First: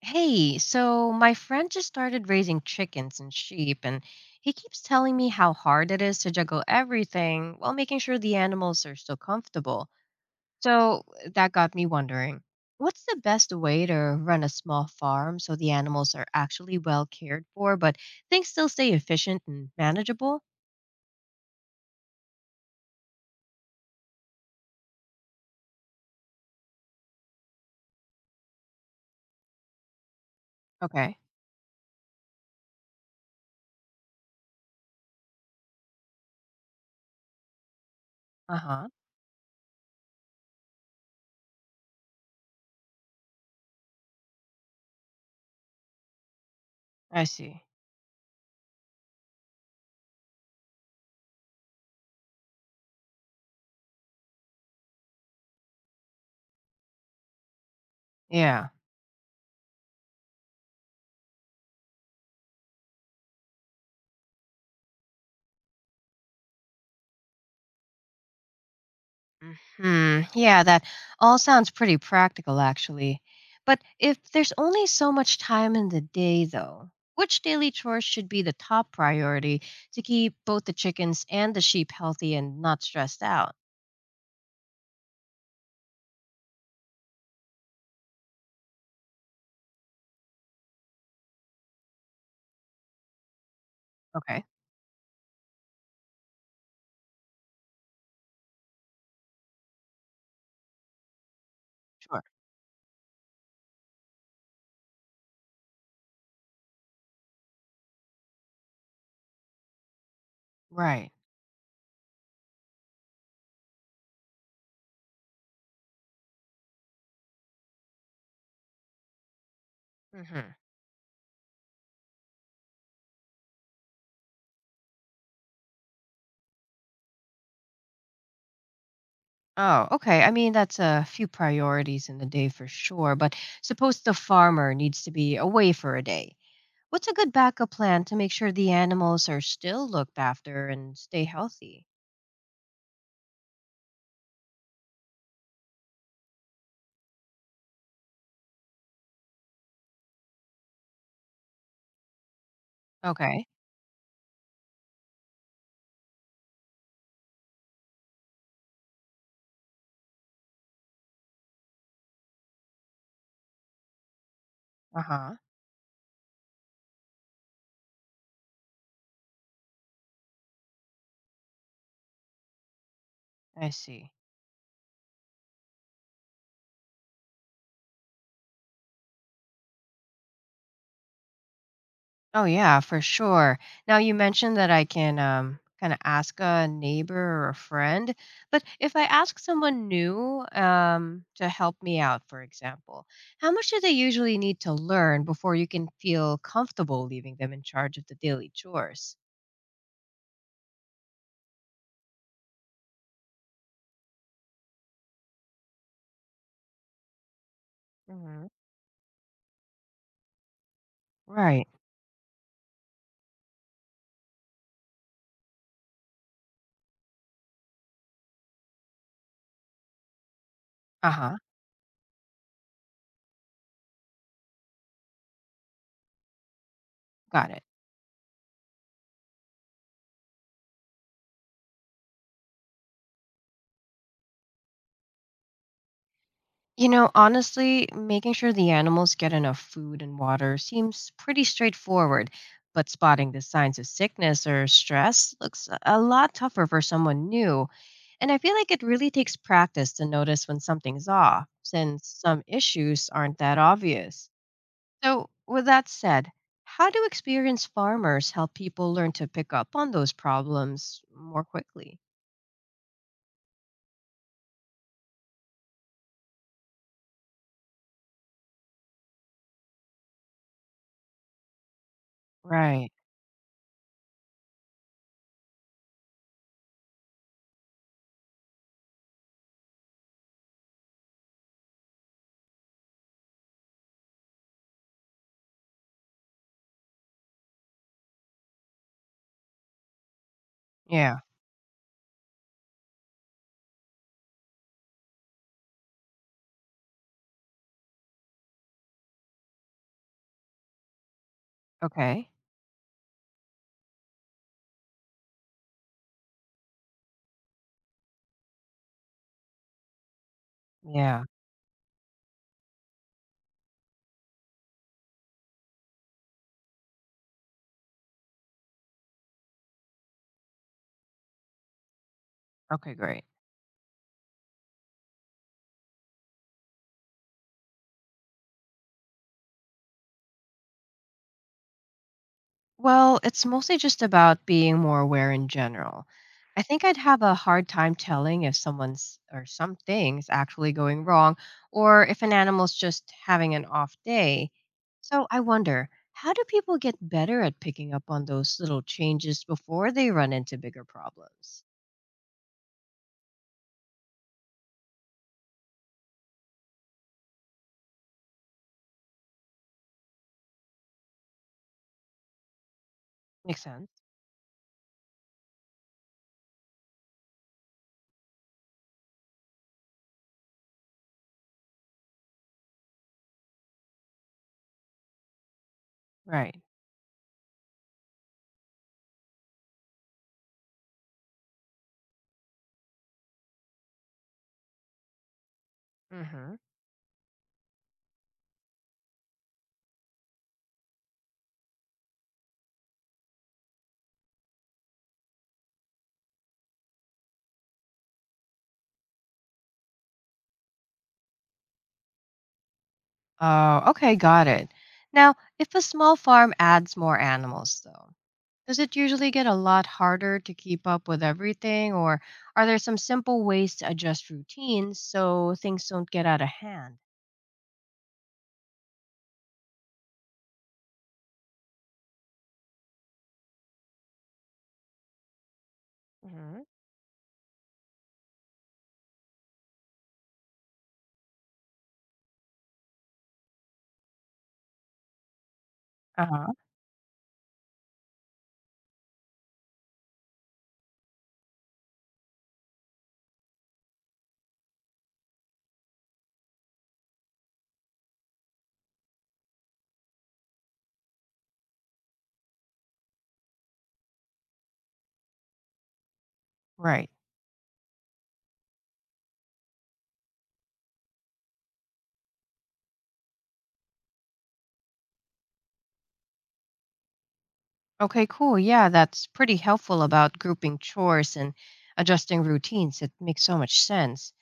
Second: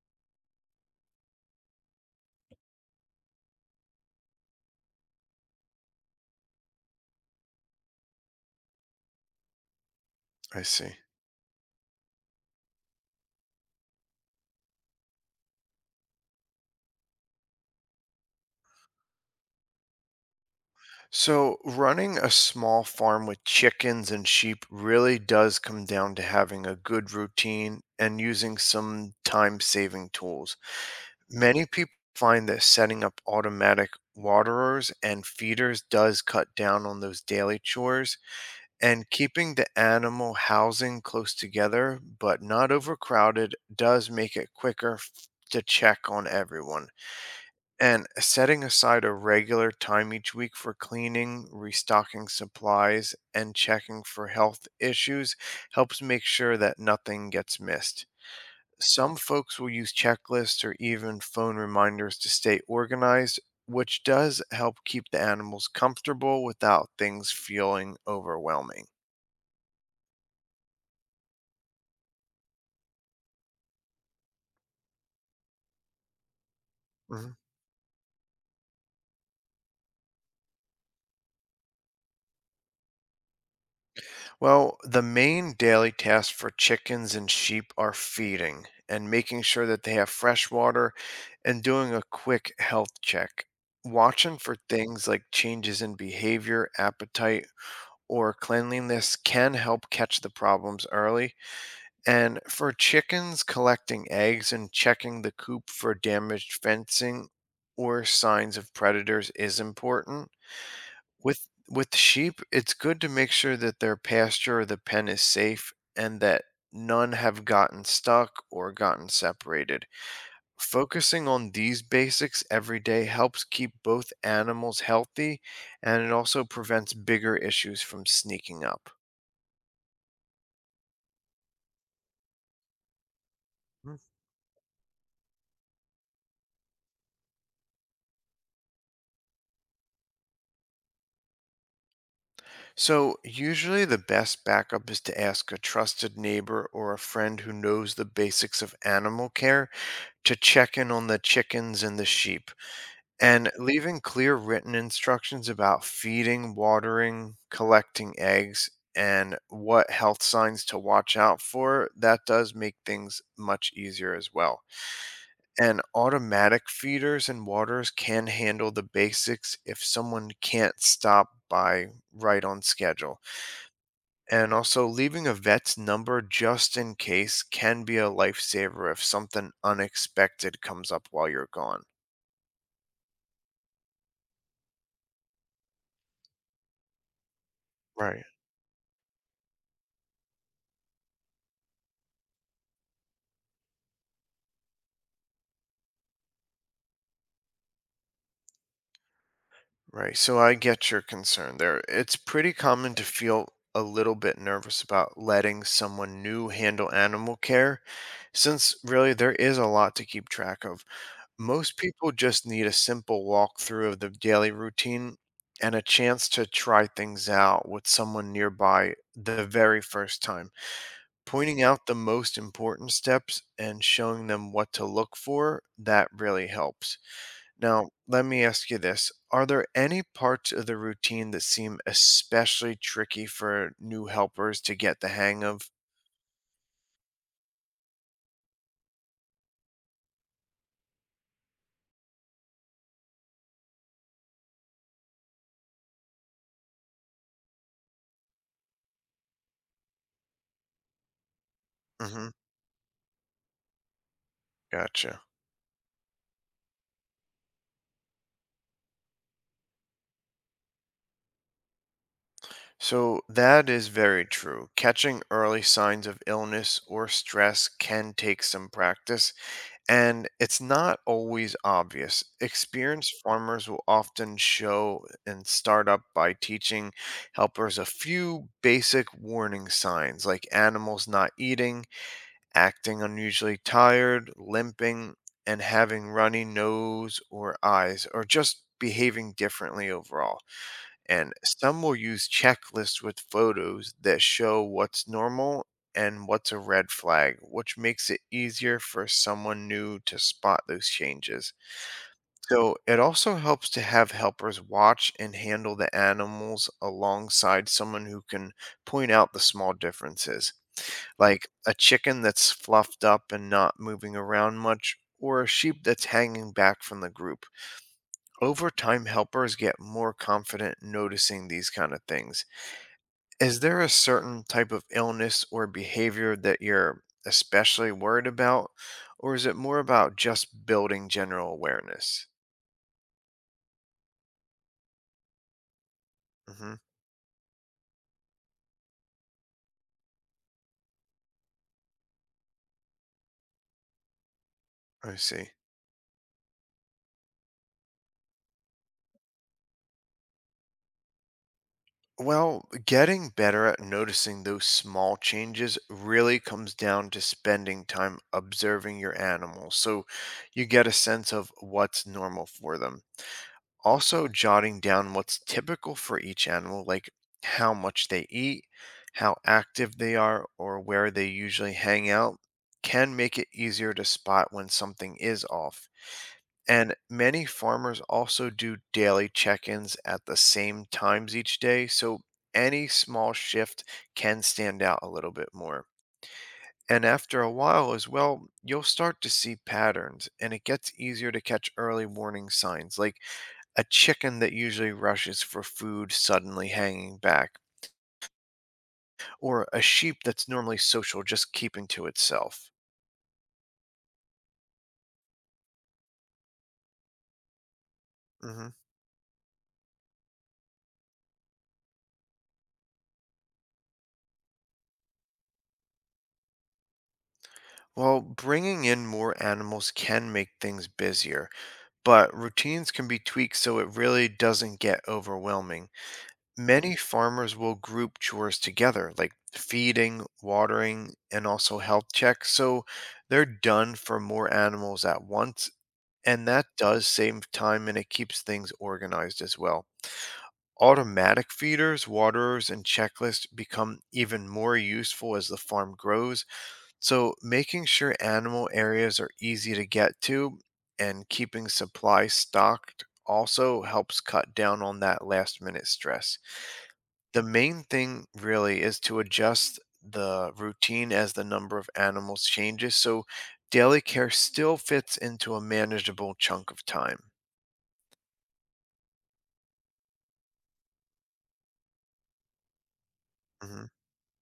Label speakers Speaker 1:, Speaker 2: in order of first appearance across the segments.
Speaker 1: Hey, so my friend just started raising chickens and sheep, and he keeps telling me how hard it is to juggle everything while making sure the animals are still comfortable.
Speaker 2: I see.
Speaker 1: So that got me wondering, what's the best way to run a small farm so the animals are actually well cared for, but things still stay efficient and manageable?
Speaker 2: So, running a small farm with chickens and sheep really does come down to having a good routine and using some time saving tools.
Speaker 1: Okay.
Speaker 2: Many people find that setting up automatic waterers and feeders does cut down on those daily chores,
Speaker 1: Uh-huh.
Speaker 2: and keeping the animal housing close together but not overcrowded does make it quicker to check on everyone.
Speaker 1: I see.
Speaker 2: And setting aside a regular time each week for cleaning, restocking supplies, and checking for health issues helps make sure that nothing gets missed.
Speaker 1: Yeah.
Speaker 2: Some folks will use checklists or even phone reminders to stay organized, which does help keep the animals comfortable without things feeling overwhelming.
Speaker 1: Hmm. Yeah, that all sounds pretty practical, actually. But if there's only so much time in the day, though, which daily chores should be the top priority to keep both the chickens and the sheep healthy and not stressed out?
Speaker 2: Well, the main daily tasks for chickens and sheep are feeding and making sure that they have fresh water and doing a quick health check. Watching
Speaker 1: Okay.
Speaker 2: for things like changes in behavior, appetite, or cleanliness can help catch the problems early.
Speaker 1: Sure.
Speaker 2: And for chickens, collecting eggs and checking the coop for damaged fencing or signs of predators is important.
Speaker 1: Right.
Speaker 2: With sheep, it's good to make sure that their pasture or the pen is safe and that none have gotten stuck or gotten separated.
Speaker 1: Hmm.
Speaker 2: Focusing on these basics every day helps keep both animals healthy and it also prevents bigger issues from sneaking up.
Speaker 1: Oh, okay. I mean, that's a few priorities in the day for sure. But
Speaker 2: Hmm.
Speaker 1: suppose the farmer needs to be away for a day. What's a good backup plan to make sure the animals are still looked after and stay healthy?
Speaker 2: So, usually the best backup is to ask a trusted neighbor or a friend who knows the basics of animal care to check in on the chickens and the sheep.
Speaker 1: Okay.
Speaker 2: And leaving clear written instructions about feeding, watering, collecting eggs, and what health signs to watch out for, that does make things much easier as well.
Speaker 1: Uh-huh.
Speaker 2: And automatic feeders and waters can handle the basics if someone can't stop by right on schedule.
Speaker 1: I see.
Speaker 2: And also, leaving a vet's number just in case can be a lifesaver if something unexpected comes up while you're gone.
Speaker 1: Oh yeah, for sure. Now you mentioned that I can kind of ask a neighbor or a friend,
Speaker 2: Right.
Speaker 1: but if I ask someone new to help me out, for example, how much do they usually need to learn before you can feel comfortable leaving them in charge of the daily chores?
Speaker 2: Right. So I get your concern there. It's pretty common to feel a little bit nervous about letting someone new handle animal care
Speaker 1: Hmm.
Speaker 2: since really there is a lot to keep track of.
Speaker 1: Right.
Speaker 2: Most people just need a simple walkthrough of the daily routine and a chance to try things out with someone nearby the very first time.
Speaker 1: Uh-huh.
Speaker 2: Pointing out the most important steps and showing them what to look for, that really helps.
Speaker 1: Got it.
Speaker 2: Now, let me ask you this. Are there any parts of the routine that seem especially tricky for new helpers to get the hang of?
Speaker 1: You know, honestly, making sure the animals get enough food and water seems pretty straightforward, but spotting the signs of sickness or stress looks a lot tougher for someone new. And I feel like it really takes practice to notice when something's off, since
Speaker 2: Hmm.
Speaker 1: some issues aren't that obvious.
Speaker 2: Gotcha.
Speaker 1: So, with that said, how do experienced farmers help people learn to pick up on those problems more quickly?
Speaker 2: So that is very true. Catching early signs of illness or stress can take some practice, and it's not always obvious.
Speaker 1: Right.
Speaker 2: Experienced farmers will often show and start up by teaching helpers a few basic warning signs like animals not eating, acting unusually tired, limping, and having runny nose or eyes, or just behaving differently overall.
Speaker 1: Yeah.
Speaker 2: And some will use checklists with photos that show what's normal and what's a red flag, which makes it easier for someone new to spot those changes.
Speaker 1: Okay.
Speaker 2: So it also helps to have helpers watch and handle the animals alongside someone who can point out the small differences,
Speaker 1: Yeah.
Speaker 2: like a chicken that's fluffed up and not moving around much. Or a sheep that's hanging back from the group. Over time, helpers get more confident noticing these kind of things.
Speaker 1: Okay, great.
Speaker 2: Is there a certain type of illness or behavior that you're especially worried about, or is it more about just building general awareness?
Speaker 1: Well, it's mostly just about being more aware in general. I
Speaker 2: hmm
Speaker 1: think I'd have a hard time telling if someone's or something's actually going wrong or if an animal's just having an off day.
Speaker 2: I
Speaker 1: So I
Speaker 2: see.
Speaker 1: wonder, how do people get better at picking up on those little changes before they run into bigger problems?
Speaker 2: Well, getting better at noticing those small changes really comes down to spending time observing your animals so you get a sense of what's normal for them.
Speaker 1: Makes sense.
Speaker 2: Also, jotting down what's typical for each animal, like how much they eat, how active they are, or where they usually hang out, can make it easier to spot when something is off.
Speaker 1: Right.
Speaker 2: And many farmers also do daily check ins at the same times each day, so any small shift can stand out a little bit more.
Speaker 1: Mm-hmm.
Speaker 2: And after a while, as well, you'll start to see patterns, and it gets easier to catch early warning signs like a chicken that usually rushes for food suddenly hanging back, or a sheep that's normally social just keeping to itself.
Speaker 1: Oh, okay, got it. Now, if a small farm adds more animals, though,
Speaker 2: hmm
Speaker 1: does it usually get a lot harder to keep up with everything, or are there some simple ways to adjust routines so things don't get out of hand?
Speaker 2: Well, bringing in more animals can make things busier, but routines can be tweaked so it really doesn't get overwhelming.
Speaker 1: Hmm.
Speaker 2: Many farmers will group chores together, like feeding, watering, and also health checks, so they're done for more animals at once,
Speaker 1: Uh
Speaker 2: and
Speaker 1: huh.
Speaker 2: that does save time and it keeps things organized as well. Automatic feeders, waterers, and checklists become even more useful as the farm grows. So, making sure animal areas are easy to get to and keeping supplies stocked also helps cut down on that last minute stress.
Speaker 1: Right.
Speaker 2: The main thing really is to adjust the routine as the number of animals changes so daily care still fits into a manageable chunk of time.
Speaker 1: Okay, cool. Yeah, that's pretty helpful about grouping chores and adjusting routines. It makes so much
Speaker 2: Mhm.
Speaker 1: sense.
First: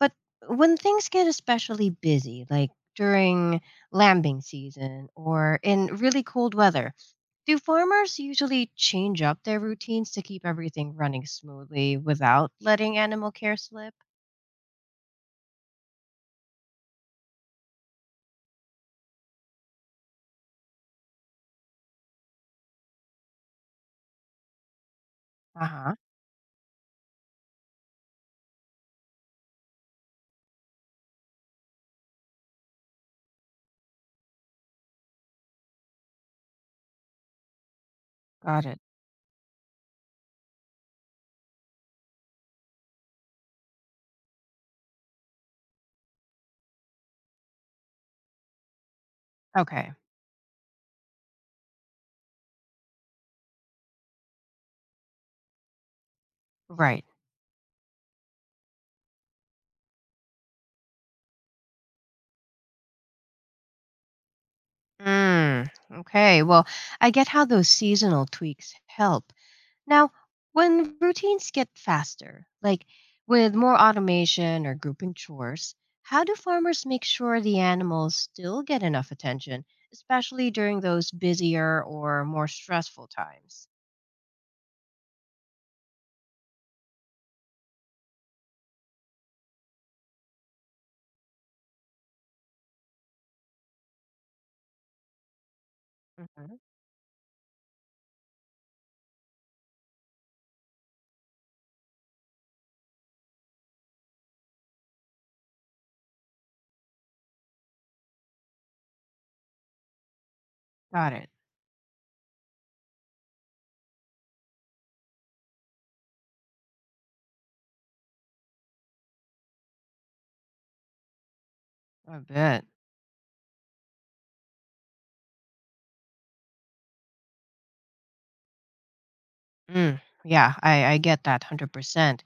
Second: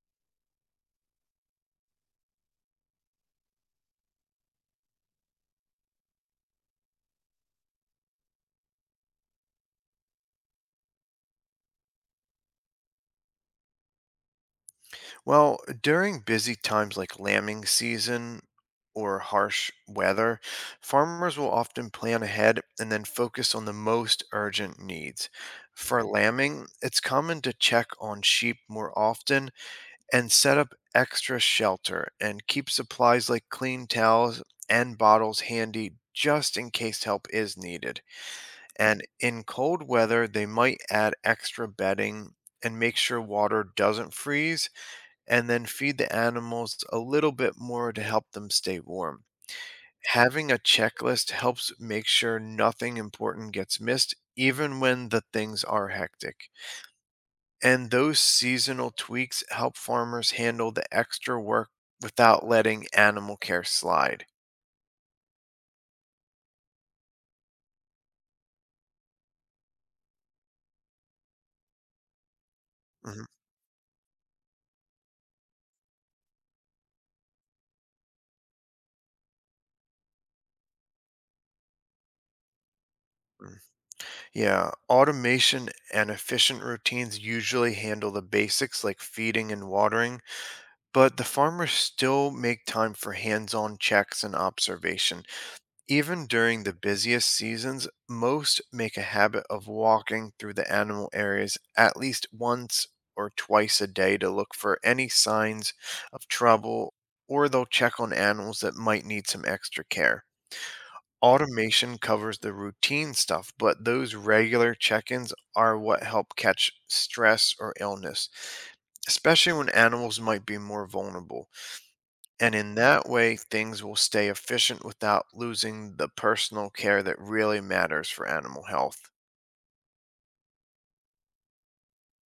Speaker 1: But when things get especially busy, like during lambing season or in really cold weather, do farmers usually change up their routines to keep everything running smoothly without letting animal care slip?
Speaker 2: Well, during busy times like lambing season or harsh weather, farmers will often plan ahead and then focus on the most urgent needs.
Speaker 1: Uh huh.
Speaker 2: For lambing, it's common to check on sheep more often and set up extra shelter and keep supplies like clean towels and bottles handy just in case help is needed.
Speaker 1: Got it.
Speaker 2: And in cold weather, they might add extra bedding and make sure water doesn't freeze and then feed the animals a little bit more to help them stay warm.
Speaker 1: Okay.
Speaker 2: Having a checklist helps make sure nothing important gets missed, even when the things are hectic.
Speaker 1: Right.
Speaker 2: And those seasonal tweaks help farmers handle the extra work without letting animal care slide.
Speaker 1: Mm, okay. Well, I get how those seasonal tweaks help. Now, when routines get faster, like
Speaker 2: Mhm.
Speaker 1: with more automation or grouping chores, how do farmers make sure the animals still get enough attention, especially during those busier or more stressful
Speaker 2: mm.
Speaker 1: times?
Speaker 2: Yeah, automation and efficient routines usually handle the basics like feeding and watering, but the farmers still make time for hands on checks and observation. Even
Speaker 1: Hmm.
Speaker 2: during the busiest seasons, most make a habit of walking through the animal areas at least once or twice a day to look for any signs of trouble, or they'll check on animals that might need some extra care.
Speaker 1: Got it.
Speaker 2: Automation covers the routine stuff, but those regular check ins are what help catch stress or illness, especially when animals might be more vulnerable.
Speaker 1: I
Speaker 2: And
Speaker 1: bet.
Speaker 2: in that way, things will stay efficient without losing the personal care that really matters for animal health.
Speaker 1: Mm, yeah, I get that 100%.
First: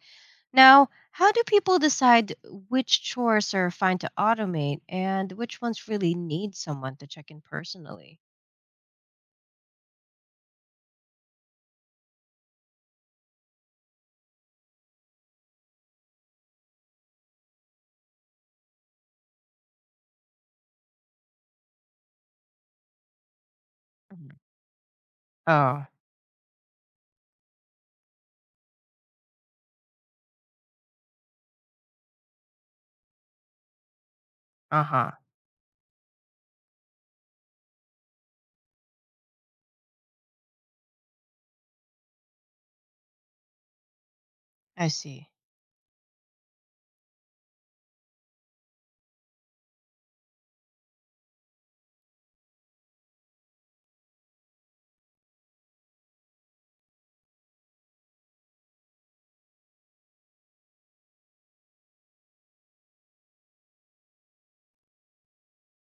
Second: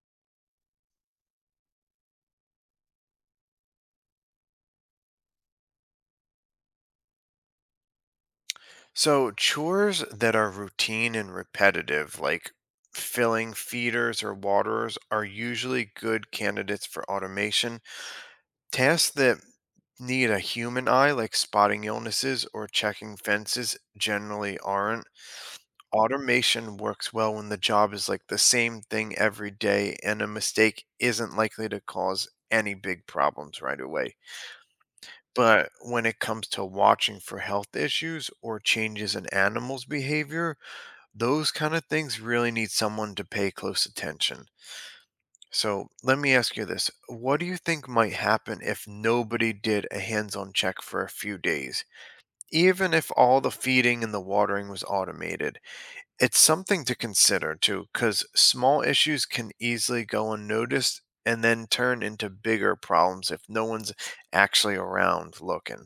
Speaker 1: Now, how do people decide which chores are fine to automate and which ones really need someone to check in personally?
Speaker 2: So, chores that are routine and repetitive, like filling feeders or waterers, are usually good candidates for automation. Tasks that need a human eye, like spotting illnesses or checking fences,
Speaker 1: Mhm.
Speaker 2: generally aren't.
Speaker 1: Oh,
Speaker 2: Automation works well when the job is like the same thing every day and a mistake isn't likely to cause any big problems right away.
Speaker 1: uh huh.
Speaker 2: But when it comes to watching for health issues or changes in animals' behavior, those kind of things really need someone to pay close attention.
Speaker 1: I see.
Speaker 2: So let me ask you this. What do you think might happen if nobody did a hands on check for a few days, even if all the feeding and the watering was automated? It's something to consider too, because small issues can easily go unnoticed and then turn into bigger problems if no one's actually around looking.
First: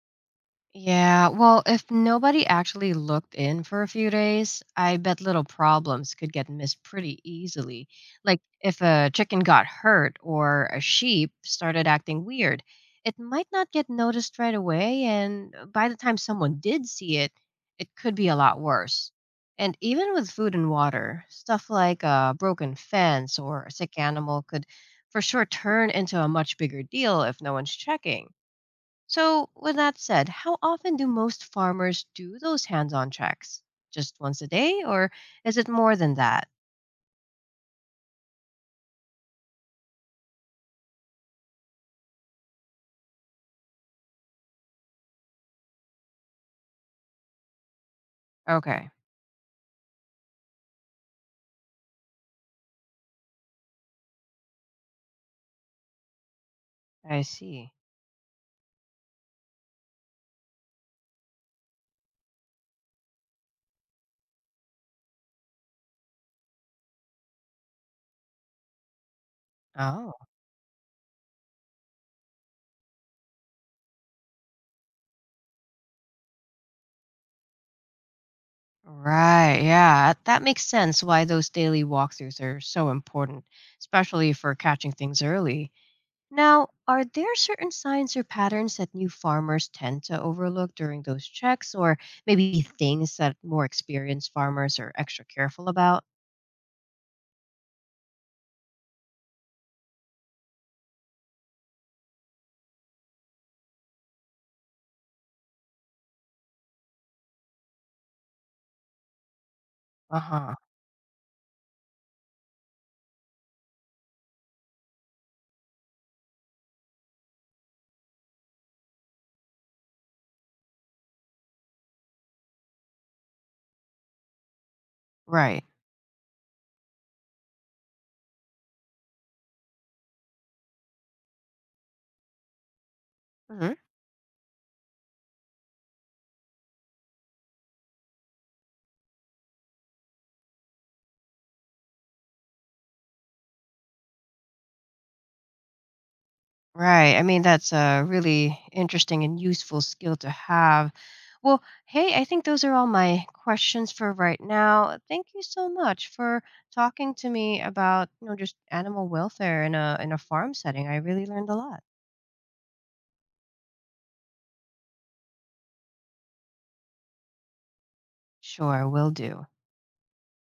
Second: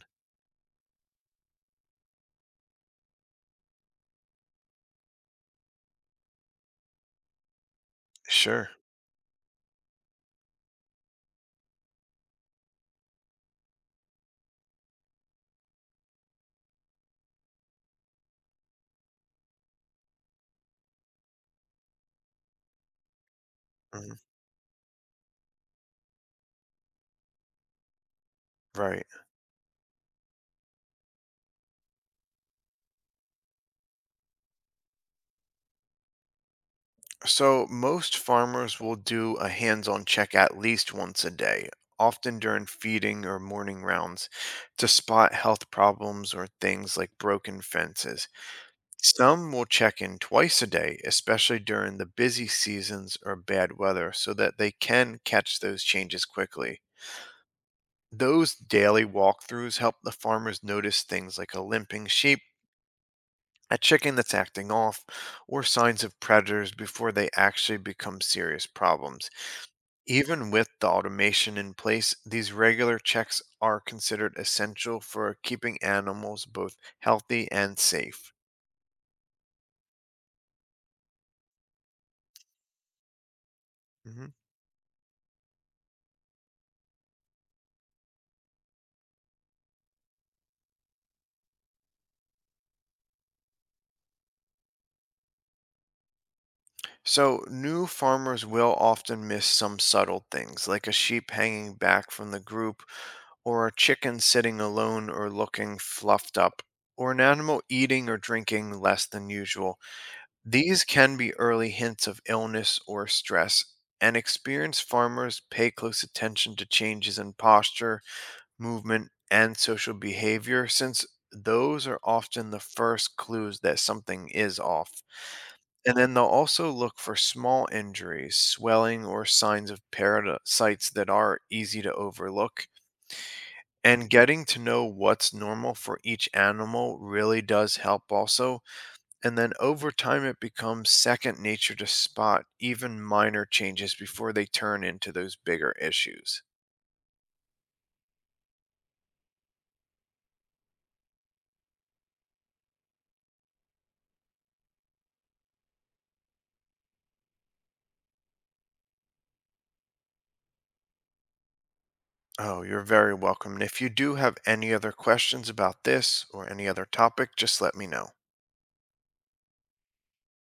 Speaker 1: Yeah, well, if nobody actually looked in for a few days, I bet little problems could get missed pretty easily. Like
Speaker 2: Sure.
Speaker 1: if a chicken got hurt or a sheep started acting weird, it might not get noticed right away, and by the time someone did see it, it could be a lot worse. And even with food and water, stuff like a broken fence or a sick
Speaker 2: Mhm.
Speaker 1: animal could for sure turn into a much bigger deal if no one's checking.
Speaker 2: Right.
Speaker 1: So, with that said, how often do most farmers do those hands on checks? Just once a day, or is it more than that?
Speaker 2: So most farmers will do a hands-on check at least once a day, often during feeding or morning rounds, to spot health problems or things like broken fences.
Speaker 1: Okay,
Speaker 2: Some will check in twice a day, especially during the busy seasons or bad weather, so that they can catch those changes quickly.
Speaker 1: I see.
Speaker 2: Those daily walkthroughs help the farmers notice things like a limping sheep, a chicken that's acting off, or signs of predators before they actually become serious problems.
Speaker 1: Oh,
Speaker 2: Even with the automation in place, these regular checks are considered essential for keeping animals both healthy and safe.
Speaker 1: right. Yeah, that makes sense why those daily walkthroughs are so important,
Speaker 2: Mhm.
Speaker 1: especially for catching things early. Now, are there certain signs or patterns that new farmers tend to overlook during those checks, or maybe things that more experienced farmers are extra careful about?
Speaker 2: So, new farmers will often miss some subtle things, like a sheep hanging back from the group, or a chicken sitting alone or looking fluffed up, or an animal eating or drinking less than usual.
Speaker 1: Uh huh.
Speaker 2: These can be early hints of illness or stress, and experienced farmers pay close attention to changes in posture, movement, and social behavior, since those are often the first clues that something is off.
Speaker 1: Right.
Speaker 2: And then they'll also look for small injuries, swelling, or signs of parasites that are easy to overlook. And getting to know what's normal for each animal really does help, also. And then over time, it becomes second nature to spot even minor changes before they turn into those bigger issues.
Speaker 1: Right. I mean, that's a really interesting and useful skill to have. Well, hey, I think those are all my questions for right now. Thank you so much for talking to me about, you know, just animal welfare in a farm setting. I really learned a lot.
Speaker 2: Oh, you're very welcome. And if you do have any other questions about this or any other topic, just let me know.
Speaker 1: Sure, will do.